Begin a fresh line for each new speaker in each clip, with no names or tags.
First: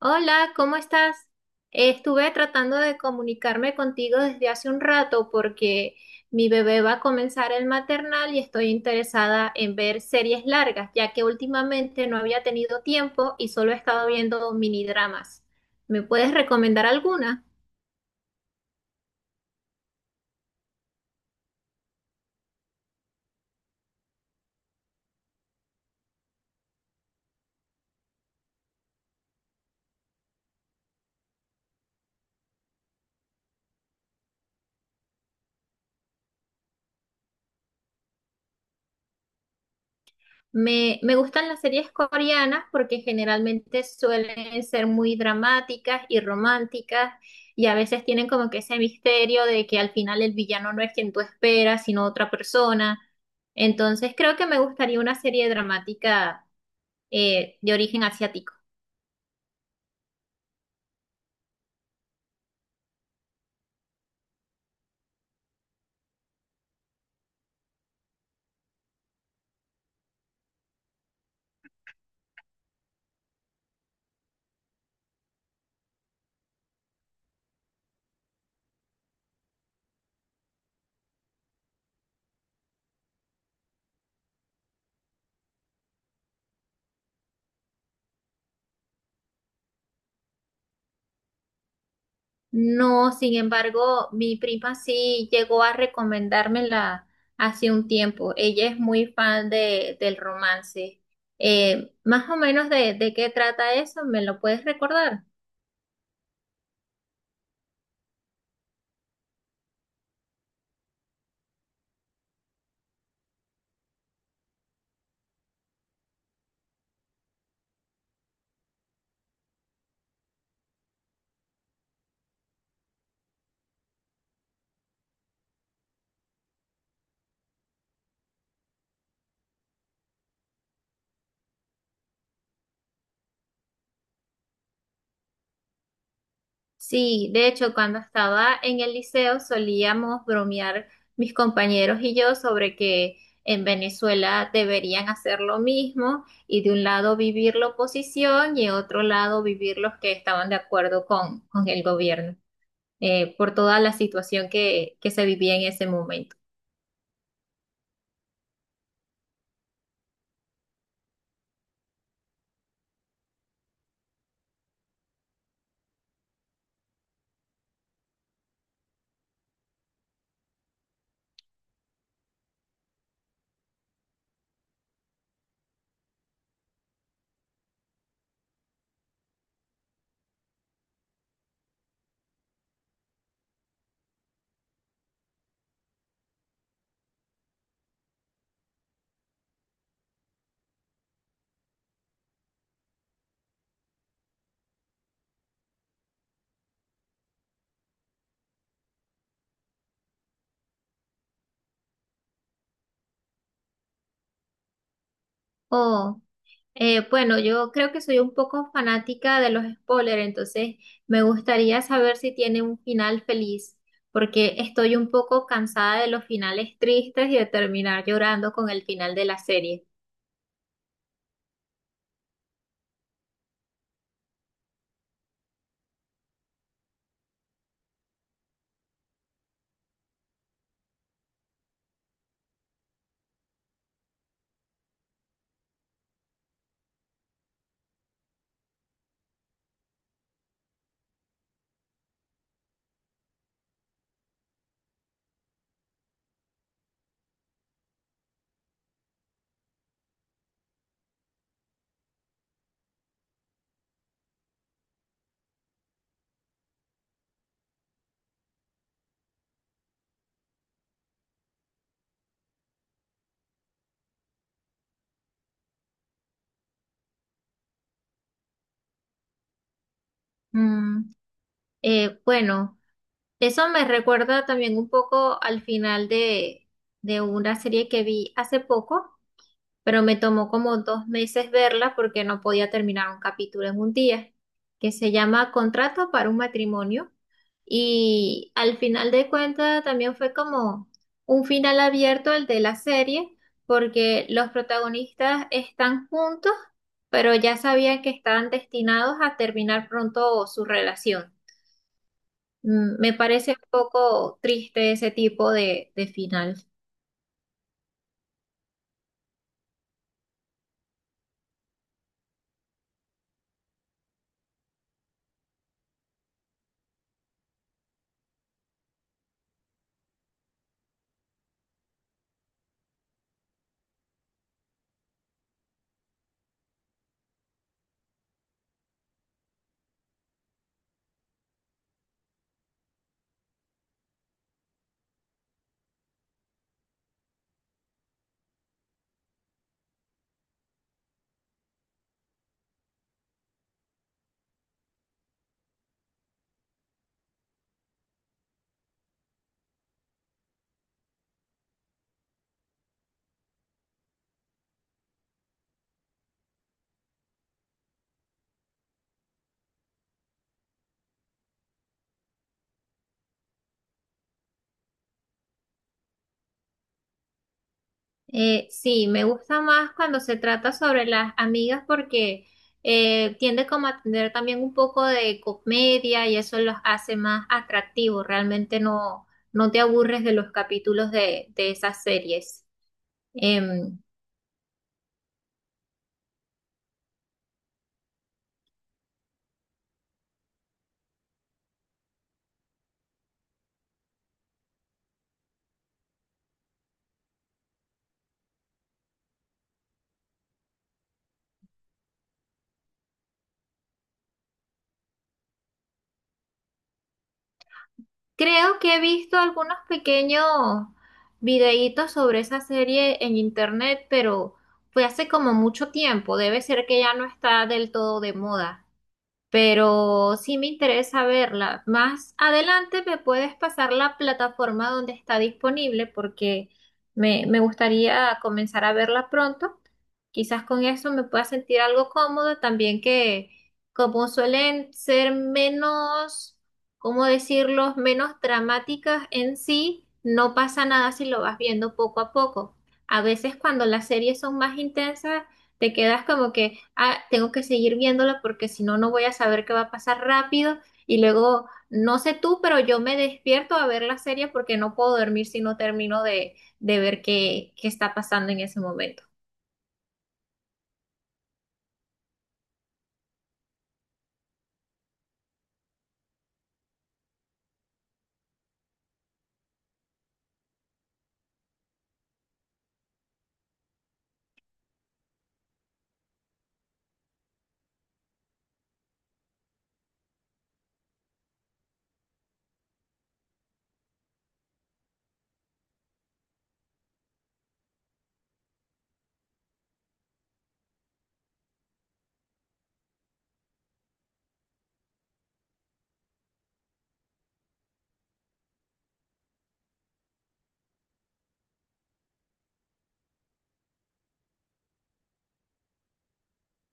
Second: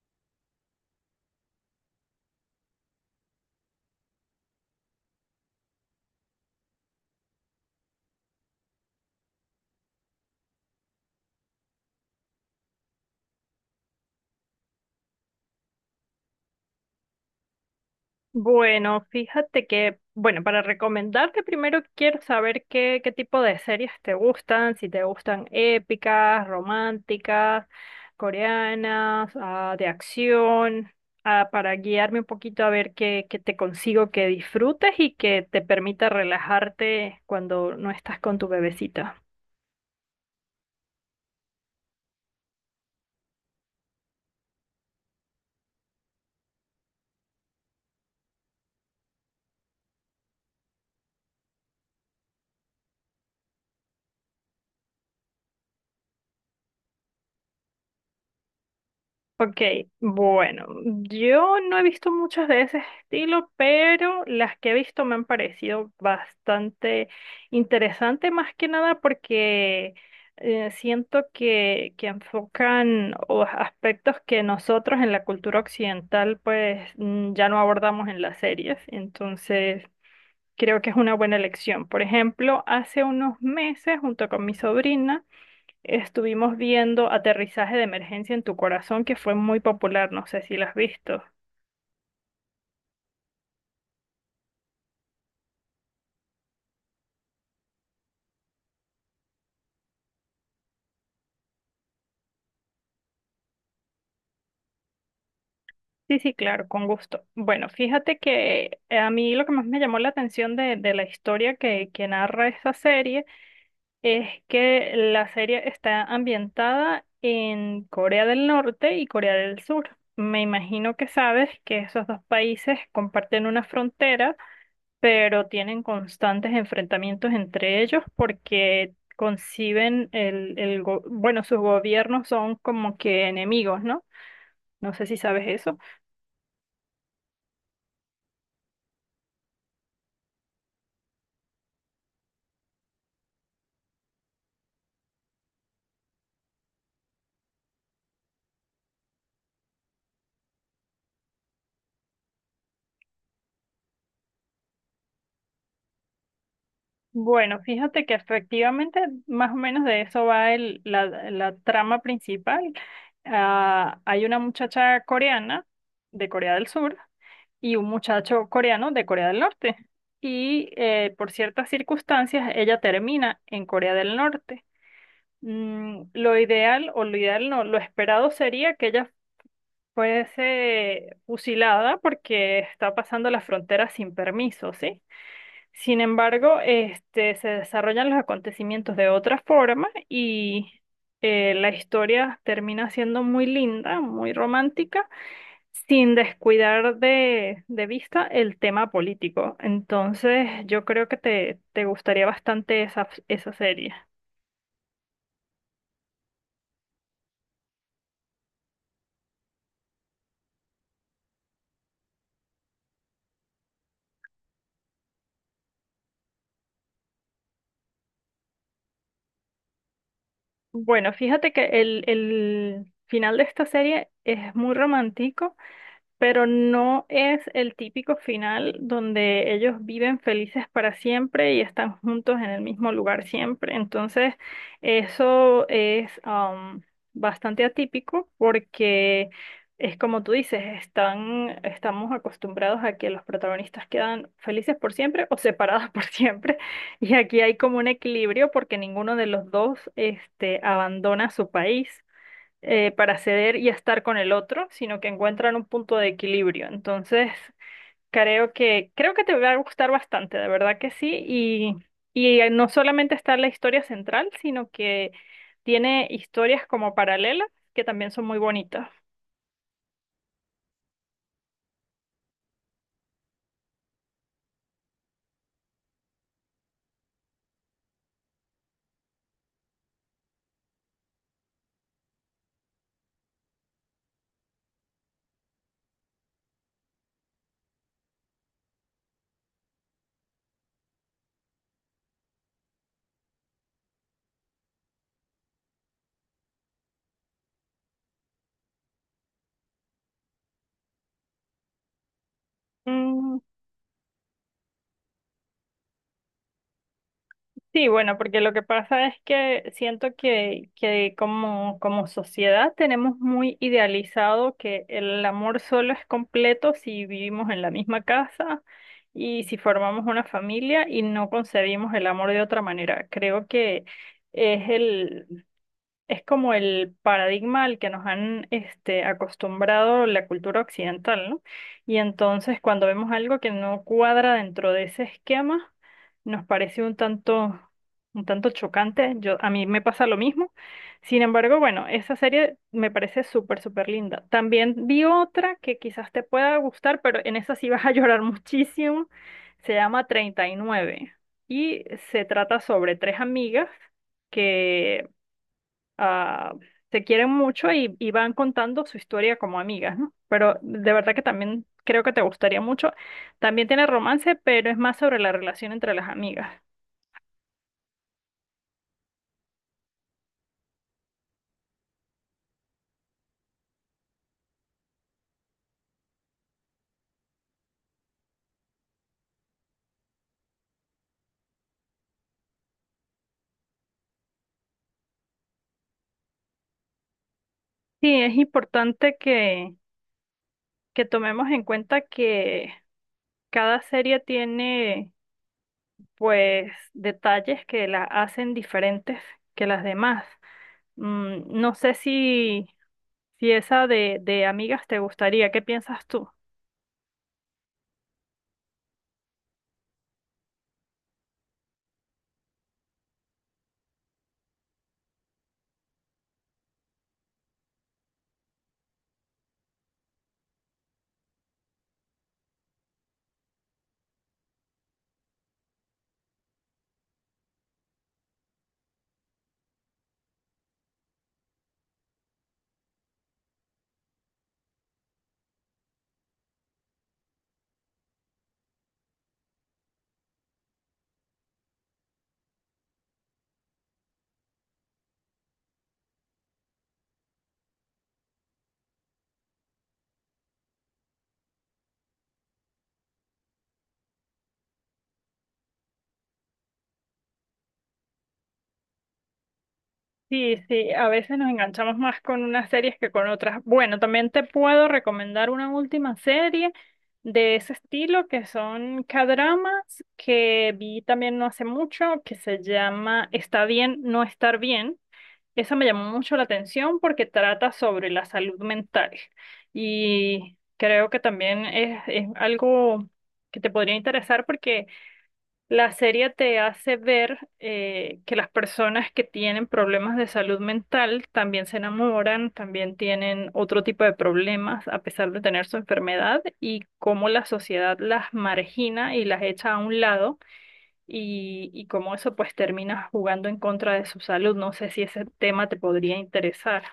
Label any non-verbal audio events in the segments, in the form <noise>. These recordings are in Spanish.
Hola, ¿cómo estás? Estuve tratando de comunicarme contigo desde hace un rato porque mi bebé va a comenzar el maternal y estoy interesada en ver series largas, ya que últimamente no había tenido tiempo y solo he estado viendo minidramas. ¿Me puedes recomendar alguna?
Bueno, fíjate que, para recomendarte primero quiero saber qué tipo de series te gustan, si te gustan épicas, románticas, coreanas, de acción, para guiarme un poquito a ver qué te consigo que disfrutes y que te permita relajarte cuando no estás con tu bebecita.
Me gustan las series coreanas porque generalmente suelen ser muy dramáticas y románticas y a veces tienen como que ese misterio de que al final el villano no es quien tú esperas, sino otra persona. Entonces creo que me gustaría una serie dramática, de origen asiático.
Ok, bueno, yo no he visto muchas de ese estilo, pero las que he visto me han parecido bastante interesantes, más que nada porque siento que enfocan o aspectos que nosotros en la cultura occidental pues, ya no abordamos en las series, entonces creo que es una buena elección. Por ejemplo, hace unos meses junto con mi sobrina, estuvimos viendo Aterrizaje de Emergencia en tu Corazón, que fue muy popular, no sé si la has visto.
No, sin embargo, mi prima sí llegó a recomendármela hace un tiempo. Ella es muy fan del romance. Más o menos de qué trata eso, ¿me lo puedes recordar?
Sí, sí, claro, con gusto. Bueno, fíjate que a mí lo que más me llamó la atención de la historia que narra esta serie es que la serie está ambientada en Corea del Norte y Corea del Sur. Me imagino que sabes que esos dos países comparten una frontera pero tienen constantes enfrentamientos entre ellos porque conciben el, bueno, sus gobiernos son como que enemigos, ¿no? No sé si sabes eso.
Sí, de hecho, cuando estaba en el liceo solíamos bromear mis compañeros y yo sobre que en Venezuela deberían hacer lo mismo y de un lado vivir la oposición y de otro lado vivir los que estaban de acuerdo con el gobierno. Por toda la situación que se vivía en ese momento.
Bueno, fíjate que efectivamente más o menos de eso va la trama principal. Ah, hay una muchacha coreana de Corea del Sur y un muchacho coreano de Corea del Norte. Y por ciertas circunstancias ella termina en Corea del Norte. Lo ideal, o lo ideal no, lo esperado sería que ella fuese fusilada porque está pasando la frontera sin permiso, ¿sí? Sin embargo, este, se desarrollan los acontecimientos de otra forma y la historia termina siendo muy linda, muy romántica, sin descuidar de vista el tema político. Entonces, yo creo que te gustaría bastante esa, esa serie.
Oh, bueno, yo creo que soy un poco fanática de los spoilers, entonces me gustaría saber si tiene un final feliz, porque estoy un poco cansada de los finales tristes y de terminar llorando con el final de la serie.
Bueno, fíjate que el final de esta serie es muy romántico pero no es el típico final donde ellos viven felices para siempre y están juntos en el mismo lugar siempre. Entonces, eso es, bastante atípico porque es como tú dices, están, estamos acostumbrados a que los protagonistas quedan felices por siempre o separados <laughs> por siempre. Y aquí hay como un equilibrio porque ninguno de los dos este, abandona su país para ceder y estar con el otro, sino que encuentran un punto de equilibrio. Entonces, creo que te va a gustar bastante, de verdad que sí. Y no solamente está la historia central, sino que tiene historias como paralelas que también son muy bonitas.
Mm, bueno, eso me recuerda también un poco al final de una serie que vi hace poco pero me tomó como dos meses verla porque no podía terminar un capítulo en un día, que se llama Contrato para un Matrimonio. Y al final de cuentas también fue como un final abierto el de la serie, porque los protagonistas están juntos, pero ya sabían que estaban destinados a terminar pronto su relación. Me
Mm,
parece un poco triste ese tipo de final.
Sí, bueno, porque lo que pasa es que siento que como, como sociedad tenemos muy idealizado que el amor solo es completo si vivimos en la misma casa y si formamos una familia y no concebimos el amor de otra manera. Creo que es el, es como el paradigma al que nos han este, acostumbrado la cultura occidental, ¿no? Y entonces cuando vemos algo que no cuadra dentro de ese esquema, nos parece un tanto chocante. Yo, a mí me pasa lo mismo. Sin embargo, bueno, esa serie me parece súper, súper linda. También vi otra que quizás te pueda gustar, pero en esa sí vas a <laughs> llorar muchísimo. Se llama 39 y se trata sobre tres amigas. Que ah, se quieren mucho y van contando su historia como amigas, ¿no? Pero de verdad que también creo que te gustaría mucho. También tiene romance, pero es más sobre la relación entre las amigas.
Sí, me gusta más cuando se trata sobre las amigas porque tiende como a tener también un poco de comedia y eso los hace más atractivos. Realmente no te aburres de los capítulos de esas series. Em,
Sí, es importante que tomemos en cuenta que cada serie tiene, pues, detalles que la hacen diferentes que las demás. No sé si esa de amigas te gustaría. ¿Qué piensas tú?
creo que he visto algunos pequeños videitos sobre esa serie en internet, pero fue hace como mucho tiempo. Debe ser que ya no está del todo de moda, pero sí me interesa verla. Más adelante me puedes pasar la plataforma donde está disponible porque me gustaría comenzar a verla pronto. Quizás con eso me pueda sentir algo cómodo también que como suelen ser ¿cómo decirlo?, menos dramáticas en sí, no pasa nada si lo vas viendo poco a poco. A veces cuando las series son más intensas, te quedas como que, ah, tengo que seguir viéndolo porque si no, no voy a saber qué va a pasar rápido. Y luego, no sé tú, pero yo me despierto a ver la serie porque no puedo dormir si no termino de ver qué está pasando en ese momento.
Sí, sí, a veces nos enganchamos más con unas series que con otras. Bueno, también te puedo recomendar una última serie de ese estilo que son K-dramas que vi también no hace mucho que se llama Está bien no estar bien. Esa me llamó mucho la atención porque trata sobre la salud mental y creo que también es algo que te podría interesar porque la serie te hace ver que las personas que tienen problemas de salud mental también se enamoran, también tienen otro tipo de problemas a pesar de tener su enfermedad y cómo la sociedad las margina y las echa a un lado y cómo eso pues termina jugando en contra de su salud. No sé si ese tema te podría interesar.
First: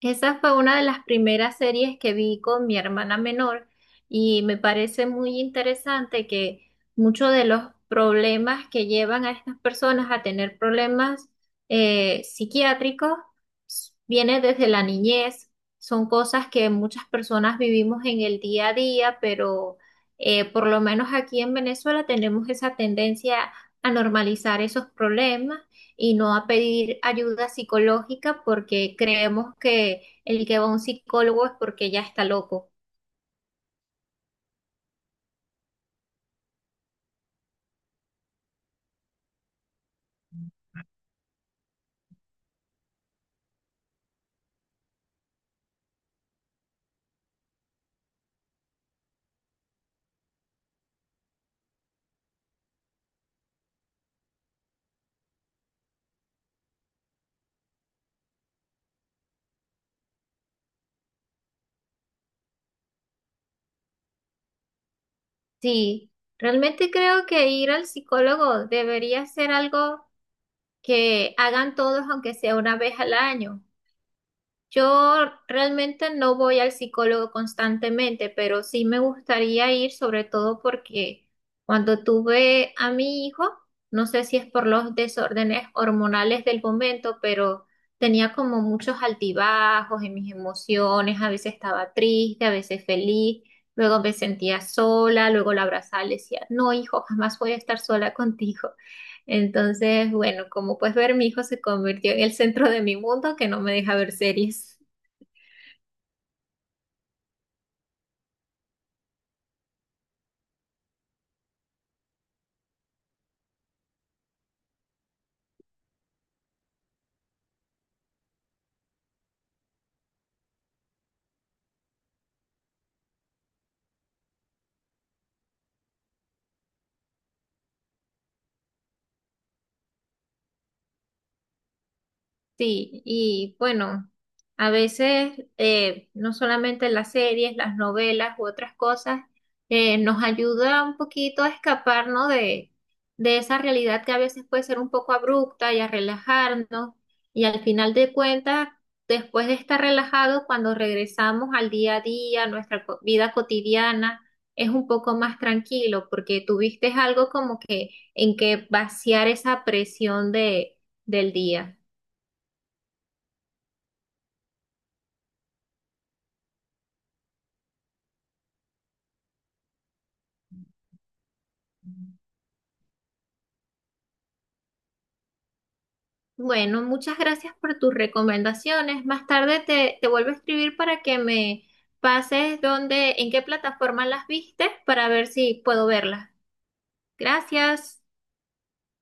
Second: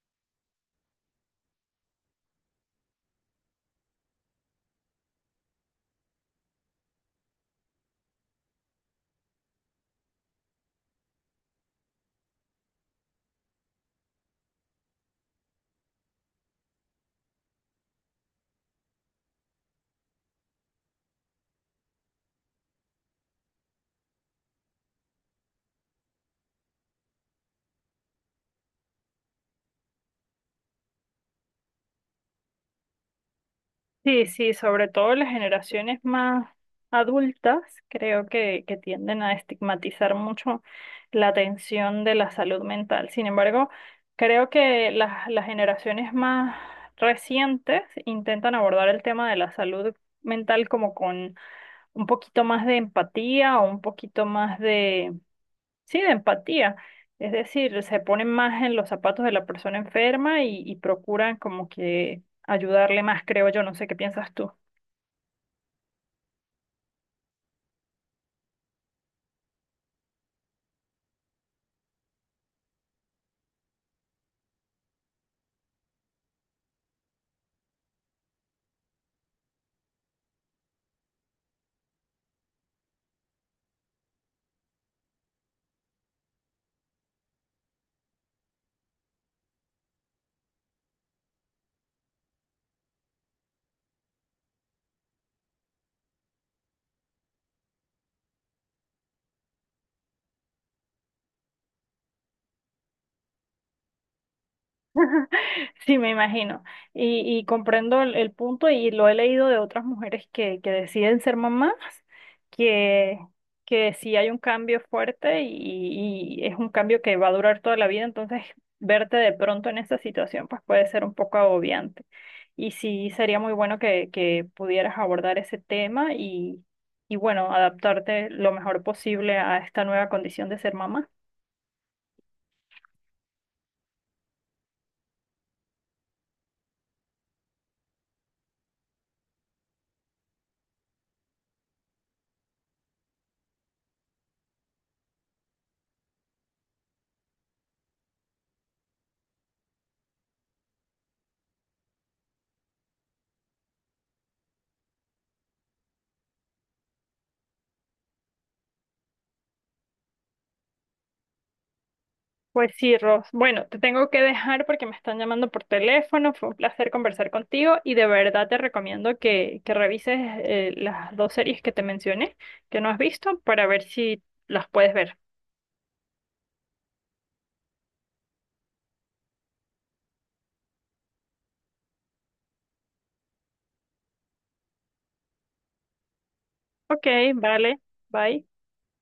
Esa fue una de las primeras series que vi con mi hermana menor y me parece muy interesante que muchos de los problemas que llevan a estas personas a tener problemas psiquiátricos viene desde la niñez. Son cosas que muchas personas vivimos en el día a día, pero por lo menos aquí en Venezuela tenemos esa tendencia a normalizar esos problemas y no a pedir ayuda psicológica porque creemos que el que va a un psicólogo es porque ya está loco.
Sí, sí, sobre todo las generaciones más adultas creo que tienden a estigmatizar mucho la atención de la salud mental. Sin embargo, creo que las generaciones más recientes intentan abordar el tema de la salud mental como con un poquito más de empatía o un poquito más de, sí, de empatía. Es decir, se ponen más en los zapatos de la persona enferma y procuran como que ayudarle más, creo yo. No sé qué piensas tú.
Sí, realmente creo que ir al psicólogo debería ser algo que hagan todos, aunque sea una vez al año. Yo realmente no voy al psicólogo constantemente, pero sí me gustaría ir, sobre todo porque cuando tuve a mi hijo, no sé si es por los desórdenes hormonales del momento, pero tenía como muchos altibajos en mis emociones, a veces estaba triste, a veces feliz, luego me sentía sola, luego la abrazaba y le decía, no, hijo, jamás voy a estar sola contigo. <laughs> Entonces, bueno, como puedes ver, mi hijo se convirtió en el centro de mi mundo que no me deja ver series.
<laughs> Sí, me imagino. Y comprendo el punto y lo he leído de otras mujeres que deciden ser mamás, que, que sí hay un cambio fuerte y es un cambio que va a durar toda la vida, entonces verte de pronto en esa situación pues puede ser un poco agobiante. Y sí, sería muy bueno que pudieras abordar ese tema y bueno, adaptarte lo mejor posible a esta nueva condición de ser mamá.
Sí, y bueno, a veces no solamente las series, las novelas u otras cosas nos ayuda un poquito a escaparnos de esa realidad que a veces puede ser un poco abrupta y a relajarnos. Y al final de cuentas, después de estar relajados, cuando regresamos al día a día, nuestra vida cotidiana, es un poco más tranquilo porque tuviste algo como que en que vaciar esa presión del día.
Pues sí, Ross. Bueno, te tengo que dejar porque me están llamando por teléfono. Fue un placer conversar contigo y de verdad te recomiendo que revises las dos series que te mencioné, que no has visto, para ver si las puedes ver.
Bueno, muchas gracias por tus recomendaciones. Más tarde te vuelvo a escribir para que me pases dónde, en qué plataforma las viste para ver si puedo verlas.
Ok, vale.
Gracias.
Bye.